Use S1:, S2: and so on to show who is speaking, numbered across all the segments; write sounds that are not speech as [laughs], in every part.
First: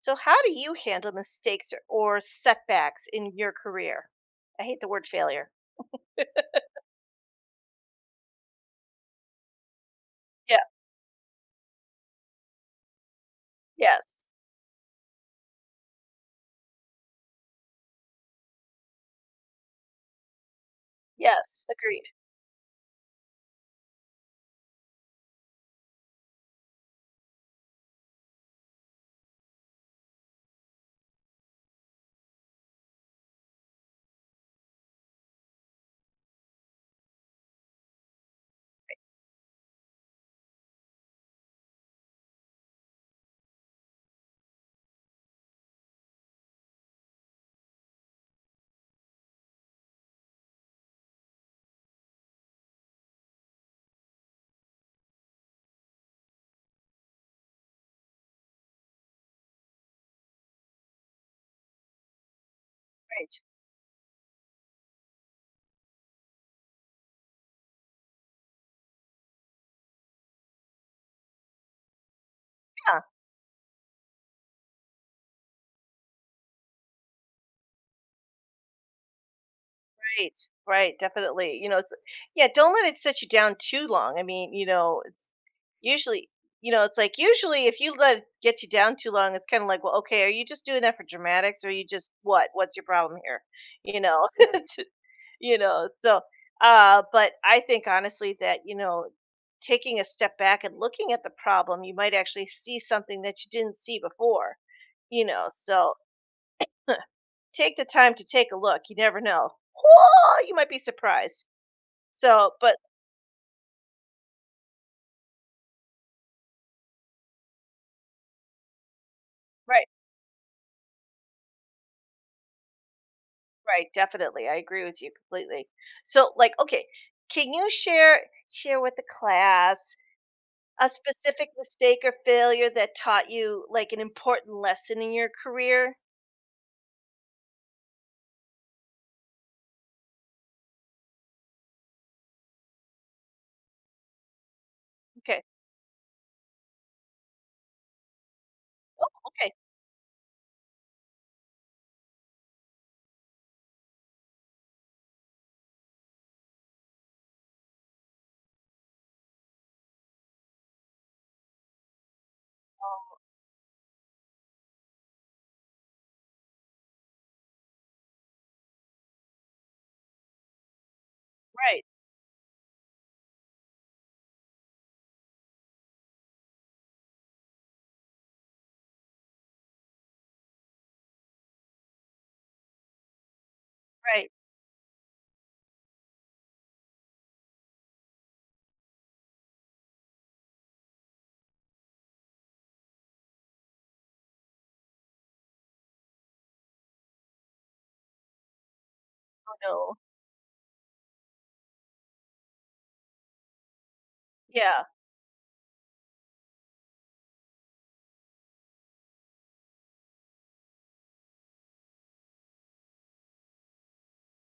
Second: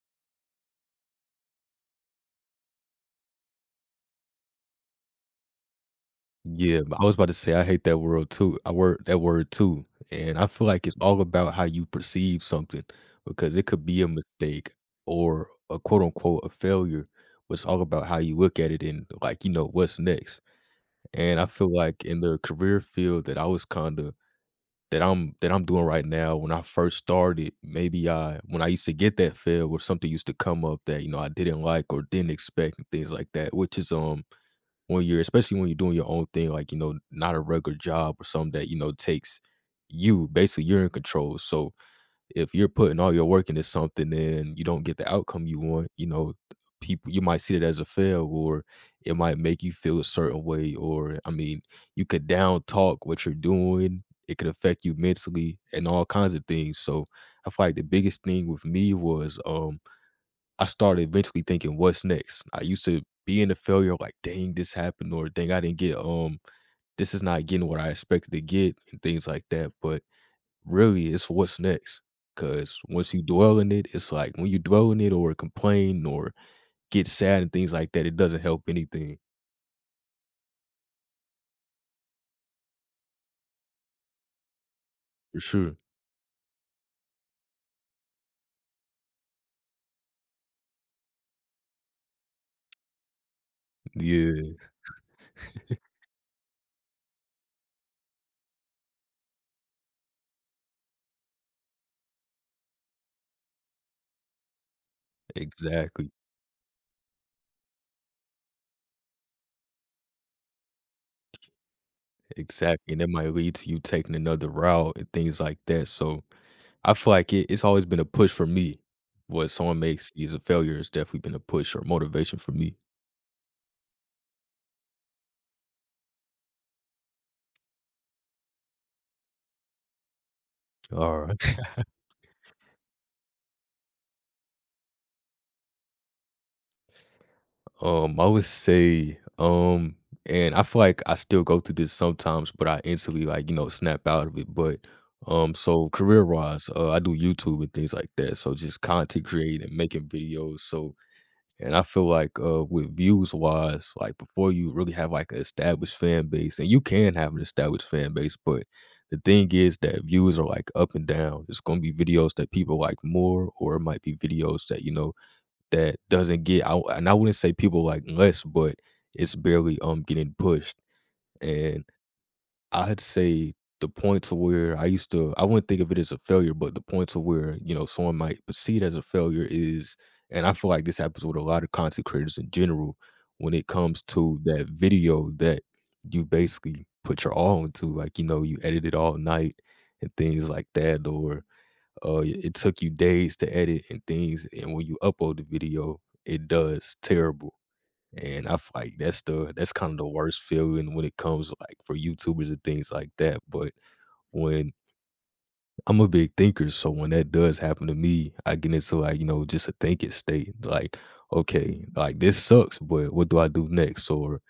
S1: So, how do you handle mistakes or setbacks in your career? I hate the word failure.
S2: Yeah, but I was about to say I hate that word too. I word that word too, and I
S1: Yeah.
S2: feel like it's all about how you perceive something because it could be a
S1: Yes.
S2: mistake or a quote unquote a failure. But it's all about how you look at it and like you know what's next. And I
S1: Yes.
S2: feel like
S1: Agreed.
S2: in the career field that I was kind of that I'm doing right now, when I first started, maybe I when I used to get that fail or something used to come up that you know I didn't like or didn't expect and things like that, which is when you're especially when you're doing your own thing, like, you know, not a regular job or something that, you know, takes you basically you're in control. So if you're putting all your work into something and you don't get the outcome you want, you know, people you might see it as a fail or it might make you feel a certain way. Or I mean, you could down talk what you're doing. It could affect you mentally and all kinds of things. So I feel like the biggest thing with me was I started eventually thinking, "What's next?" I used to
S1: Right.
S2: be in the failure like, "Dang, this happened," or "Dang, I didn't get, this is not getting what I expected to get," and things like that, but really, it's what's next, because
S1: Yeah,
S2: once you dwell in it, it's like when you dwell in it or complain or get sad and things like that, it doesn't help anything.
S1: right. Right. Definitely. You know, it's, yeah. Don't let it set you down too long. I mean, it's
S2: For sure.
S1: usually, it's like usually if you let it get you down too long, it's kind of like, well, okay, are you just doing that for dramatics, or are you just what? What's your problem here? [laughs]
S2: Yeah,
S1: It's, so, but I think honestly that, taking a step back and looking at the problem, you might actually see something that you didn't see before, so
S2: exactly,
S1: take the time to take a look. You never know. Whoa, you might be surprised, so but,
S2: exactly, and that might lead to you taking another route and things like that, so I feel like it's always been a push for me. What someone
S1: right,
S2: makes is a failure has definitely been a push or motivation for me.
S1: right, definitely, I agree with you completely. So, like, okay, can you share with the class a specific
S2: Alright.
S1: mistake or failure that taught you, like, an important lesson in your career?
S2: I would say, and I feel like I still go through this sometimes, but I instantly like, you know, snap out of it. But
S1: Okay.
S2: so career wise, I do YouTube and things like that. So just content
S1: Okay.
S2: creating making videos. So and I feel like, with views wise, like before you really have like an established fan base, and you can have an established fan base, but the thing is that views are like up and down. It's gonna be videos that people like more, or it might be videos that you know that doesn't get out. And I wouldn't say people like less, but it's barely getting pushed.
S1: Right.
S2: And I'd say the point to where I used to I wouldn't think of it as a failure, but the point to where, you know, someone might perceive it as a failure is and I feel like this happens with a lot of content creators in general, when it comes
S1: Right,
S2: to that video that you basically put your all into, like, you know, you edited all night and things like that, or, it took you days to edit and things, and when you upload the video, it does terrible. And I feel like that's the
S1: oh
S2: that's kind
S1: no.
S2: of the worst feeling when it comes like for YouTubers and things like that. But when
S1: Yeah,
S2: I'm a big thinker, so when that does happen to me, I get into like, you know, just a thinking state. Like, okay, like this sucks, but what do I do next? Or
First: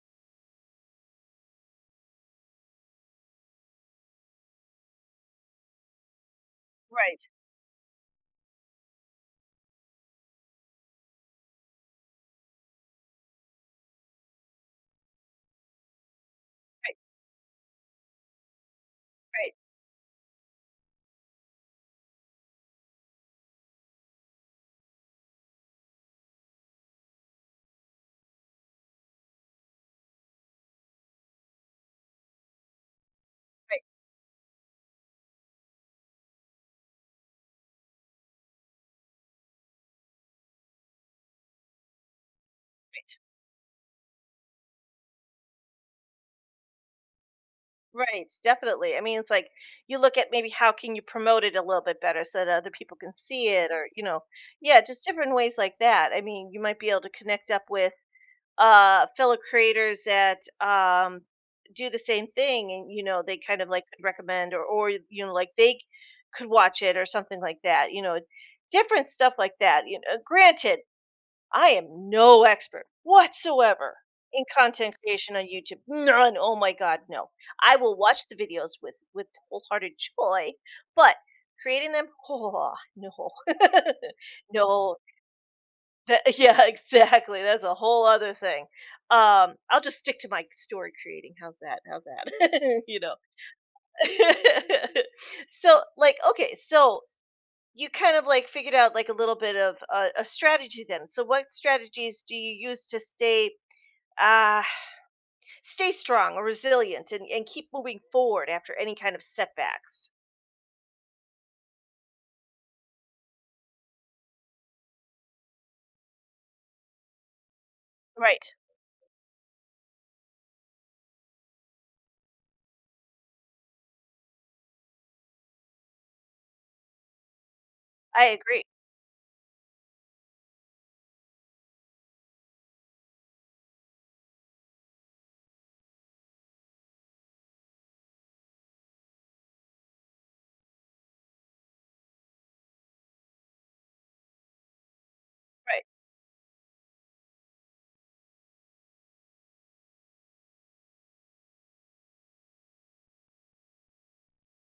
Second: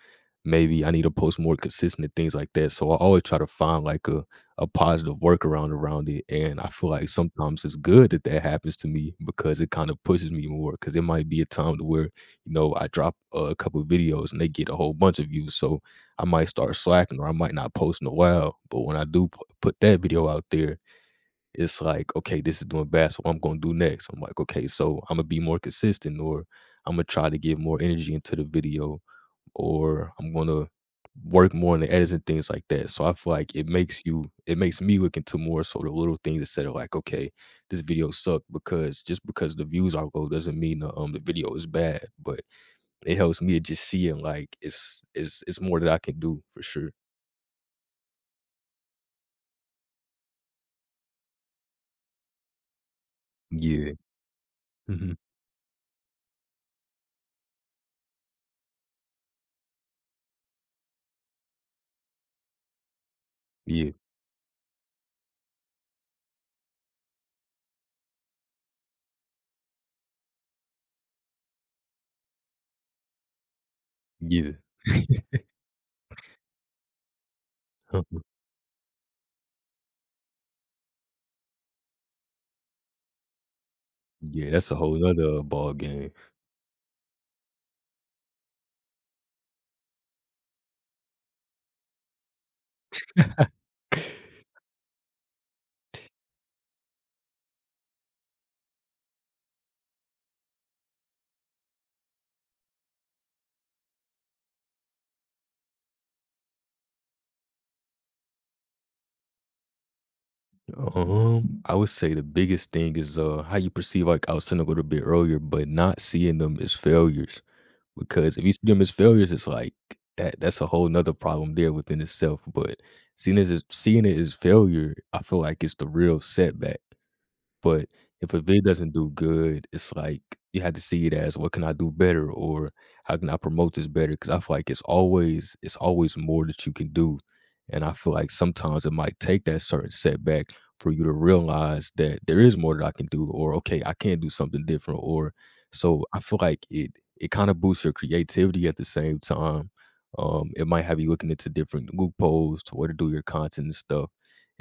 S2: maybe I need to post more consistent things like that. So I always try to find like a positive workaround around it, and I feel like
S1: right,
S2: sometimes it's good that that happens to me because it kind of pushes me more. Because it might be a time to where you know I drop a couple videos and they get a whole bunch of views, so I might start
S1: right,
S2: slacking or I might not post in a while. But when I do
S1: right,
S2: put that video out there, it's like okay, this is doing bad, so what I'm gonna do next. I'm like okay, so I'm gonna be more consistent or I'm gonna try to give more energy into the video or I'm gonna work more on the edits and things like that. So I feel like
S1: right,
S2: it makes me look into more sort of little things instead of like, okay, this video sucked because just because the views are low doesn't mean the video is bad. But it helps me to just see it like it's more that I can do for sure.
S1: right, definitely. I mean, it's like, you look at maybe how can you promote it a little bit better so that other people can see it or,
S2: Yeah.
S1: you know Yeah, just
S2: Mhm.
S1: different ways like that. I mean, you might be able to connect up with, fellow creators that, do the same thing, and, they kind of, like,
S2: Yeah.
S1: could recommend or, they could watch it or something like that, you know? Different stuff like that, you know? Granted, I am no expert whatsoever in
S2: Yeah.
S1: content creation
S2: [laughs]
S1: on YouTube. None. Oh my god, no. I will
S2: Uh-huh.
S1: watch the videos with wholehearted joy, but creating them, oh no, [laughs]
S2: Yeah, that's a whole
S1: no.
S2: nother ball game.
S1: That, yeah, [laughs] exactly. That's a whole other thing. I'll just stick to my story creating. How's that? How's that? [laughs] [laughs] So, like, okay, so you kind of like figured out like a little bit of a strategy then. So what strategies do you use to uh stay strong or resilient, and keep moving forward after any kind of setbacks?
S2: I would say the biggest thing is how you perceive like I was saying a little bit earlier, but not seeing them as failures. Because if you
S1: Right.
S2: see them as failures, it's like that's a whole nother problem there within itself. But seeing it as failure, I feel like it's the real setback. But
S1: I
S2: if a
S1: agree.
S2: vid doesn't do good, it's like you have to see it as what can I do better or how can I promote this better? Because I feel like it's always more that you can do. And I feel like sometimes it might take that certain setback for you to realize that there is more that I can do or okay, I can do something different. Or
S1: Right,
S2: so I feel like it kind of boosts your creativity at the same time. It might have you looking into different loopholes to where to do your content and stuff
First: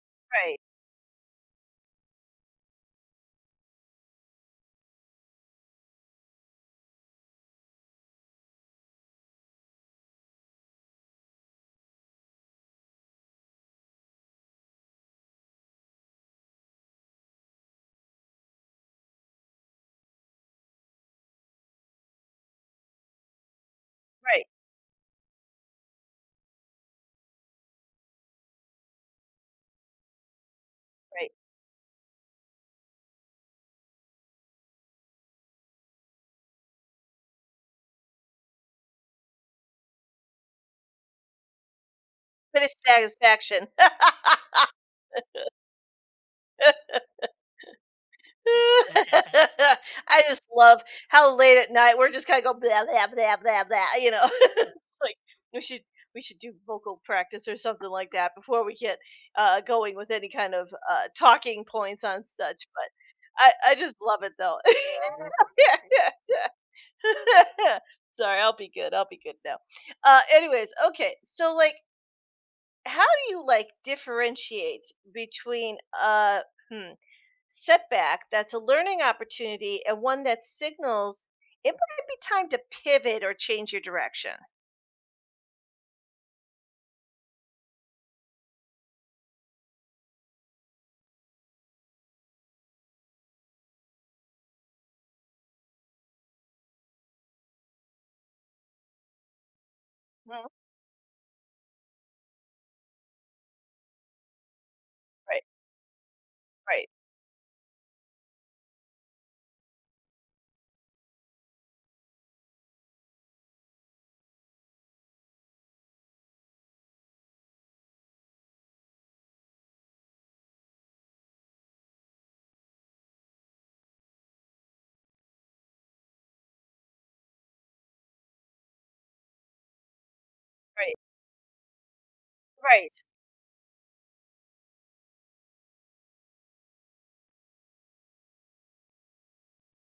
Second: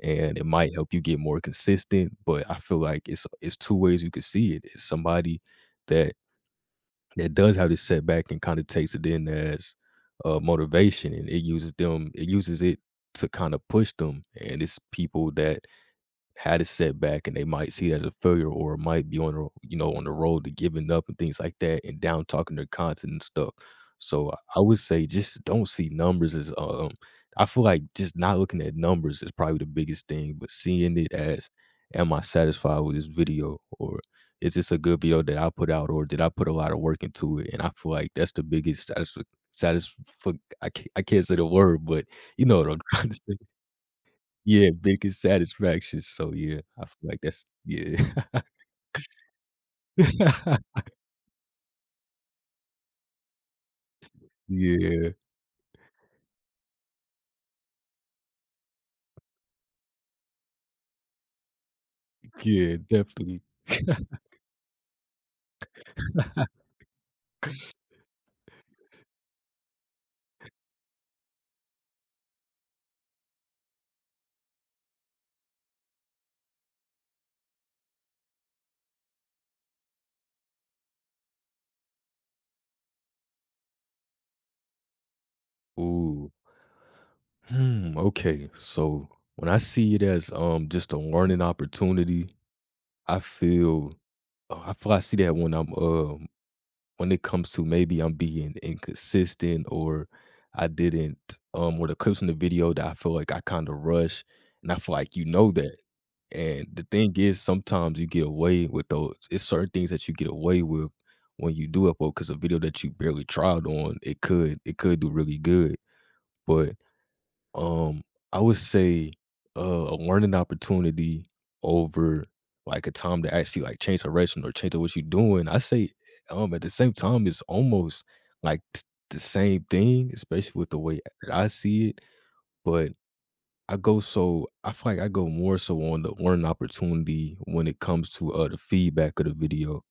S2: and it
S1: right,
S2: might help you get more consistent, but I feel like it's two ways you could see it. It's somebody that that does have this setback and kinda takes it in as, motivation, and it uses it to kinda push them, and it's people that had a setback and they might see it as a failure or it might be on the you know on the road to giving up and things like that and down talking their content and stuff so
S1: right,
S2: I would say just don't see numbers as I feel like just not looking at numbers is probably the biggest thing but seeing it
S1: right.
S2: as am I satisfied with this video or is this a good video that I put out or did I put a lot of work into it and I feel like that's the biggest satisfaction satisf- I can't say the word but you know
S1: Bit of
S2: what I'm [laughs] trying to say
S1: satisfaction.
S2: yeah, biggest satisfaction, so yeah,
S1: [laughs]
S2: I feel like that's yeah.
S1: [laughs] I just
S2: [laughs]
S1: love how late at night we're just kind of go blah blah blah blah blah. [laughs] It's
S2: Yeah,
S1: like we should we should do vocal practice or something like that before we get going with any kind of talking points on such.
S2: yeah,
S1: But
S2: definitely.
S1: I just love it though. [laughs] Yeah, yeah, yeah. [laughs] Sorry, I'll be good. I'll be good now. Anyways, okay. So, like, how do you, like, differentiate between Hmm, setback that's a learning opportunity and one that signals it might be time to pivot or change your direction.
S2: Ooh, hmm, okay, so when I see it as, just a learning opportunity, I feel, I feel I see that when I'm, when it comes to maybe I'm being inconsistent or
S1: Mhm.
S2: I didn't or the clips in the video that I feel like I kind of rush and I feel like you
S1: Right,
S2: know that. And
S1: right,
S2: the thing is sometimes you get away with those. It's certain things that you get away with when you do upload because a video that you barely tried on, it could do really good. But um, I would say, a learning opportunity over, like, a time to actually, like, change direction or change what you're doing. I say, at the same time, it's almost, like, t the same thing, especially with the
S1: right,
S2: way that I see it,
S1: right,
S2: but I feel like I go more so on the learning opportunity when it comes to, the feedback of the video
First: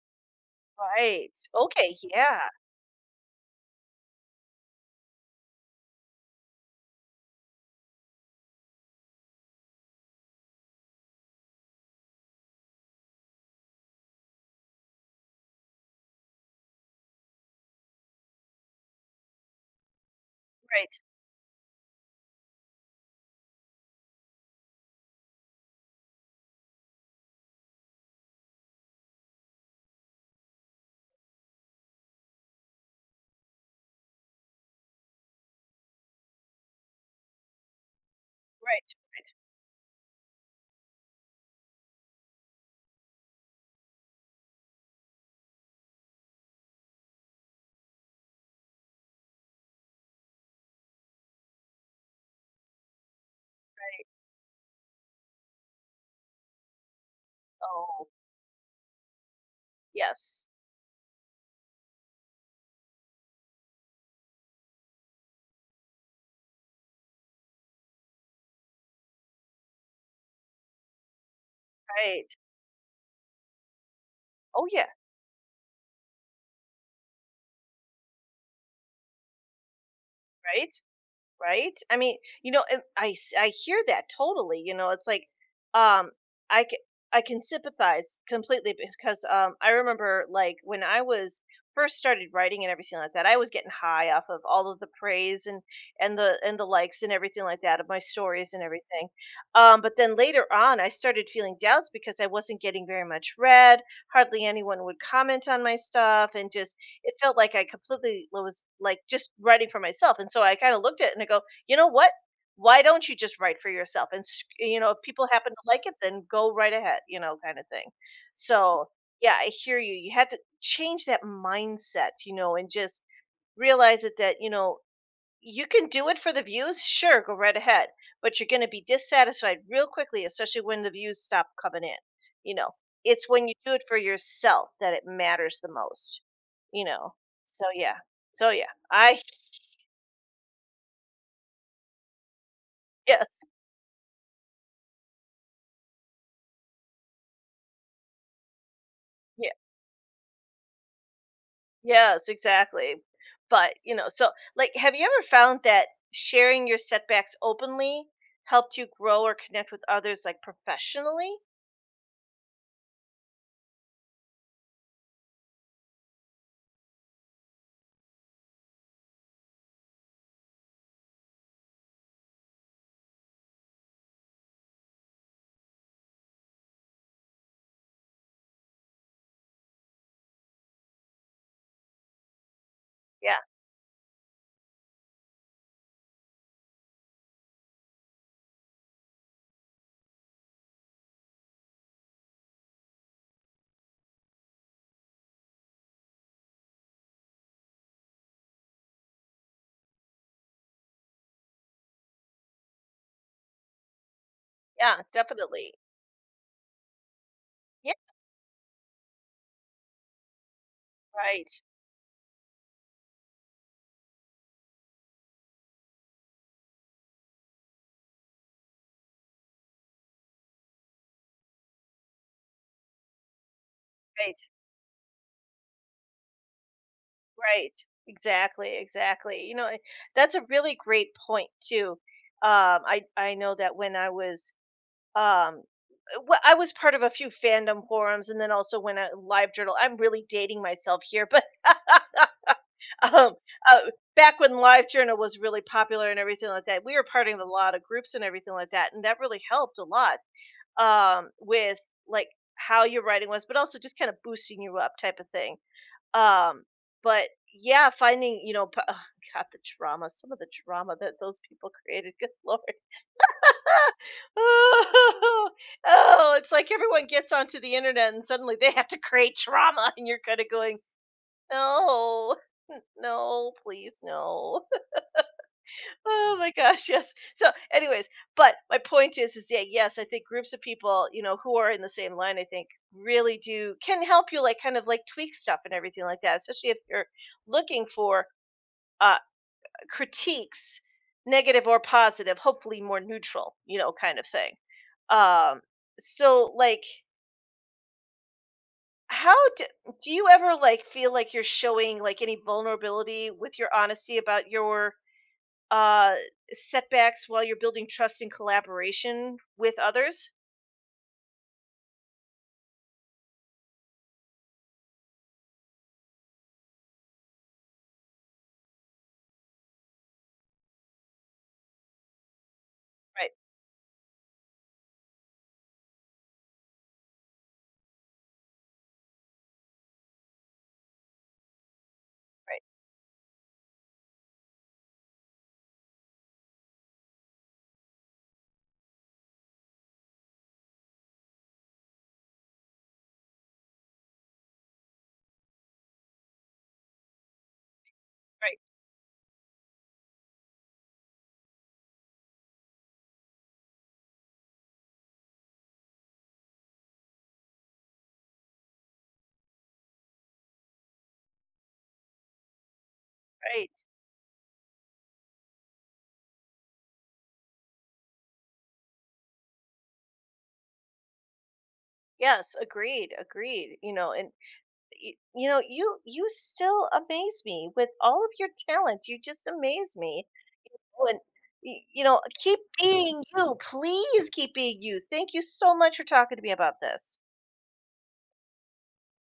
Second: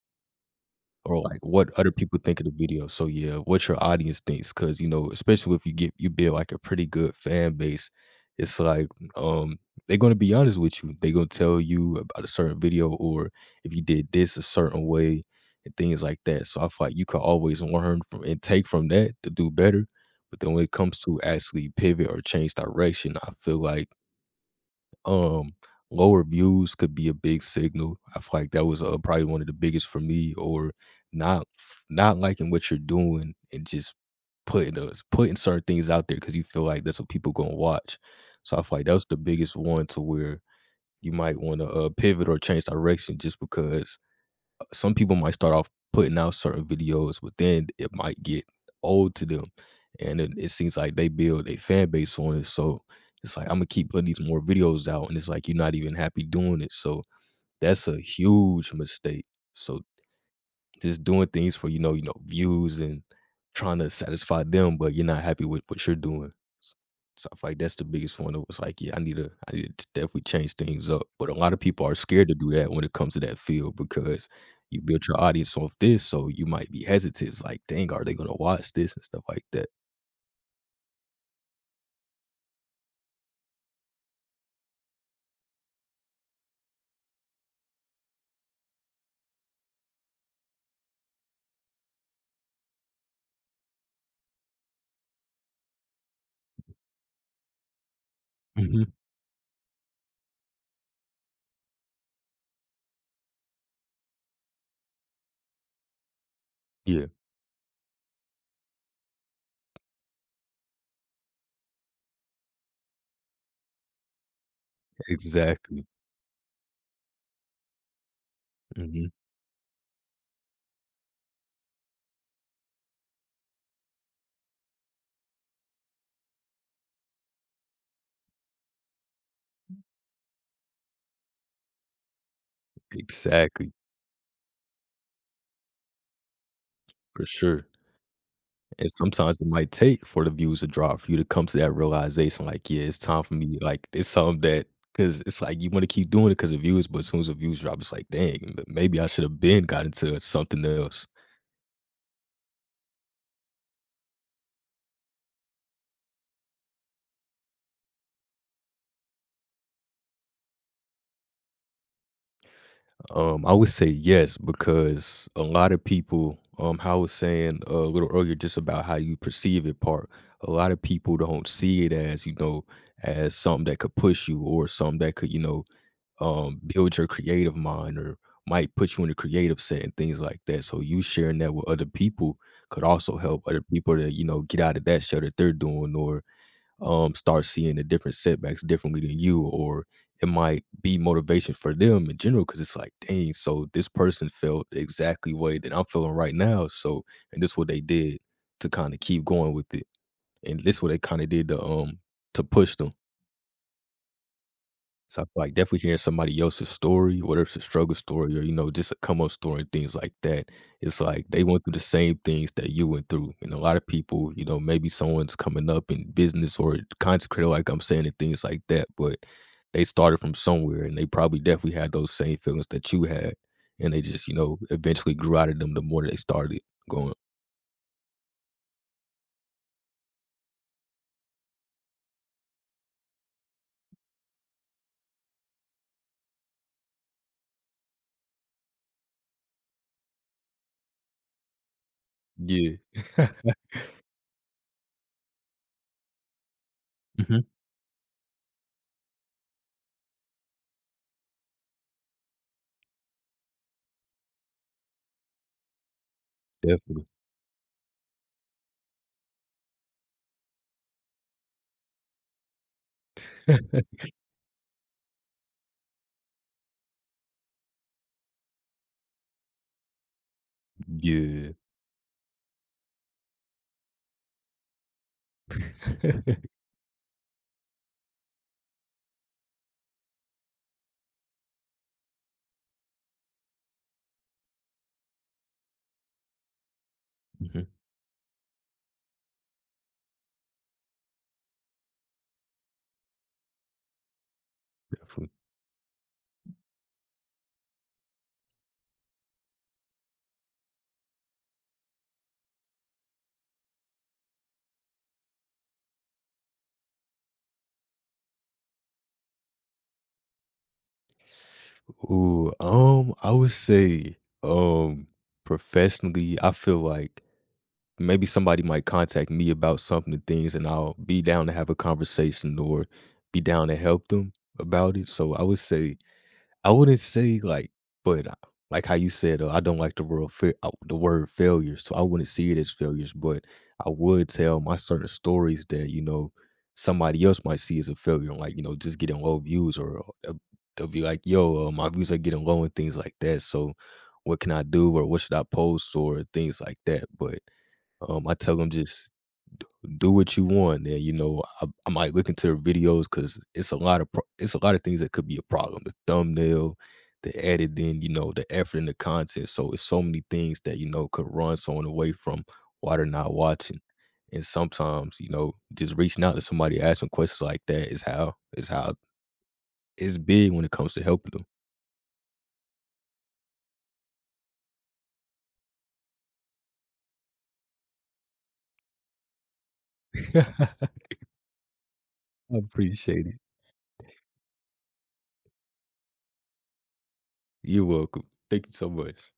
S2: or
S1: right.
S2: like what other
S1: Okay,
S2: people
S1: yeah,
S2: think of the video. So yeah, what your audience thinks, because you know, especially if you get you build like a pretty good fan base, it's like um they're gonna be honest with you. They're gonna tell you about a certain video or if you did this a certain way and things like that. So I feel like you could always learn from and take from that to do better. But then when it
S1: right,
S2: comes to actually pivot or change direction, I feel like um, low reviews could be a big signal. I feel like that was, probably one of the biggest for me or not liking what you're doing and just putting certain things out there because you feel like that's what people gonna watch. So I feel like that
S1: right.
S2: was the biggest one to where you might wanna, pivot or change direction just because some people might start off putting out certain videos, but then it might get old to them. And it seems like they build a fan base on it. So it's like, I'm going to keep putting these more videos out. And it's like, you're not even happy doing it. So that's a
S1: Oh,
S2: huge mistake. So
S1: yes,
S2: just doing things for, views and trying to satisfy them, but you're not happy with what you're doing. S so I feel like that's the biggest one. It was like, yeah, I need to definitely change things up, but a lot of people are
S1: right.
S2: scared to do that when it comes to that field because
S1: Oh,
S2: you
S1: yeah,
S2: built your audience off this, so you might be hesitant. It's like, "Dang, are they gonna watch this?" and stuff like that.
S1: right. Right? I mean, and I hear that totally. It's like, um, I can I can sympathize completely because I remember, like, when I was first started writing and everything like that, I was getting high off of all of the praise and the likes and everything like that of my stories and
S2: Mhm.
S1: everything. But then later on, I started feeling doubts because I wasn't getting very much read. Hardly anyone would comment on my stuff, and just
S2: Yeah.
S1: it felt like I completely was like just writing for myself. And so I kind of looked at it and I go, you know what? Why don't you just write for yourself? And, if people happen to like
S2: Exactly.
S1: it, then go right ahead, kind of thing. So,
S2: Mhm.
S1: yeah, I hear you. You had to change that mindset, and just realize it that, you can do it for the views, sure, go right ahead. But you're going to be dissatisfied real quickly, especially when the views stop coming in. You know, it's when you do
S2: Exactly.
S1: it for yourself that it matters the most. You know,
S2: For
S1: so
S2: sure.
S1: yeah, so yeah,
S2: And
S1: I
S2: sometimes it might take for the views to drop for you to come to that realization, like, yeah, it's
S1: [laughs]
S2: time
S1: yes,
S2: for me. Like, it's something that because it's like you want to keep doing it because of views, but as soon as the views drop, it's like, dang, maybe I should have
S1: yeah,
S2: been got into something else.
S1: yes, exactly. But so, like, have you ever found that sharing your setbacks openly helped you grow or connect with others, like professionally?
S2: I would say yes because a lot of people, how I was saying a little earlier, just about how you perceive it part. A lot of people don't see it as as something that could push you or something that could build your creative mind or might put you in a creative set and things like that. So you sharing that with other people could also
S1: Yeah,
S2: help other people to, you know, get out of that shell that they're doing or start seeing the different setbacks differently than you, or it might be motivation for them in general because it's like, dang, so this person felt the exactly way that I'm feeling right now. So and this what they did to kind of keep going with it, and this what they kind of did to push them.
S1: yeah,
S2: So I feel like
S1: definitely.
S2: definitely hearing somebody else's story, whether it's a
S1: Yeah,
S2: struggle story or, you know, just a come up story and things like that. It's like they
S1: right,
S2: went through the same things that you went through. And a lot of people, you know, maybe someone's coming up in business or consecrated, like I'm saying, and things like that. But they started from somewhere, and they probably definitely had those same feelings that you had. And they just, you
S1: right.
S2: know, eventually grew out of them the more they started going.
S1: Right. Exactly, exactly. That's a really great point too. I know that when I was um well, I was part of a few fandom forums, and then also when I Live Journal. I'm really dating myself here, but [laughs]
S2: Yeah.
S1: um, uh, back when Live Journal was really popular and everything like that, we were
S2: [laughs]
S1: part of
S2: Hmm.
S1: a lot of groups and everything like that, and that really helped a lot with, like, how your writing was, but also just kind of boosting you up type of thing. Um,
S2: Definitely.
S1: but yeah, finding, ugh, God, some of the drama that those people created. Good lord. [laughs]
S2: [laughs]
S1: Oh, it's like everyone gets onto the internet and suddenly they have to create drama, and you're kind of going,
S2: Yeah.
S1: no, [laughs] no, please, no. [laughs]
S2: [laughs]
S1: Oh
S2: Hmm.
S1: my gosh, yes. So, anyways, but my point is, yeah, yes, I think groups of people, who are in the same line, I think really do can help you, like, kind of like tweak stuff and everything like that, especially if you're
S2: Definitely.
S1: looking for uh, critiques, negative or positive, hopefully more neutral, kind of thing. Um, so, like, how do you ever, like, feel like you're showing, like, any vulnerability with your honesty about your uh setbacks while you're building trust and collaboration with others?
S2: Ooh, I would say, um, professionally, I feel like maybe somebody might contact me about something and things, and I'll be down to have a conversation or
S1: Right,
S2: be down to help them about it. So I would say I wouldn't say like, but like how you said, I don't like the word the word failure, so I wouldn't see it
S1: right,
S2: as failures. But I would tell my certain stories that, you know, somebody else might see as a failure, like, you know, just getting low views, or they'll be like, "Yo, my views are getting low" and things like that. So what can I do, or what should I post, or things like that. But I tell
S1: right,
S2: them just do what you want. And you know I might look into their videos because it's a lot of it's a lot of things that could be a problem, the thumbnail, the editing, you know, the effort and the content. So it's so many things that, you know, could run someone away from why they're not watching.
S1: right.
S2: And sometimes, you know, just reaching out to somebody asking questions like that is how it's big when it comes to helping
S1: Yes, agreed, agreed. And you still amaze me with all of your talent. You just amaze me.
S2: them. [laughs]
S1: And
S2: I
S1: keep being
S2: appreciate it.
S1: you. Please keep being you. Thank you so much for talking to me about this.
S2: You're welcome. Thank you so much.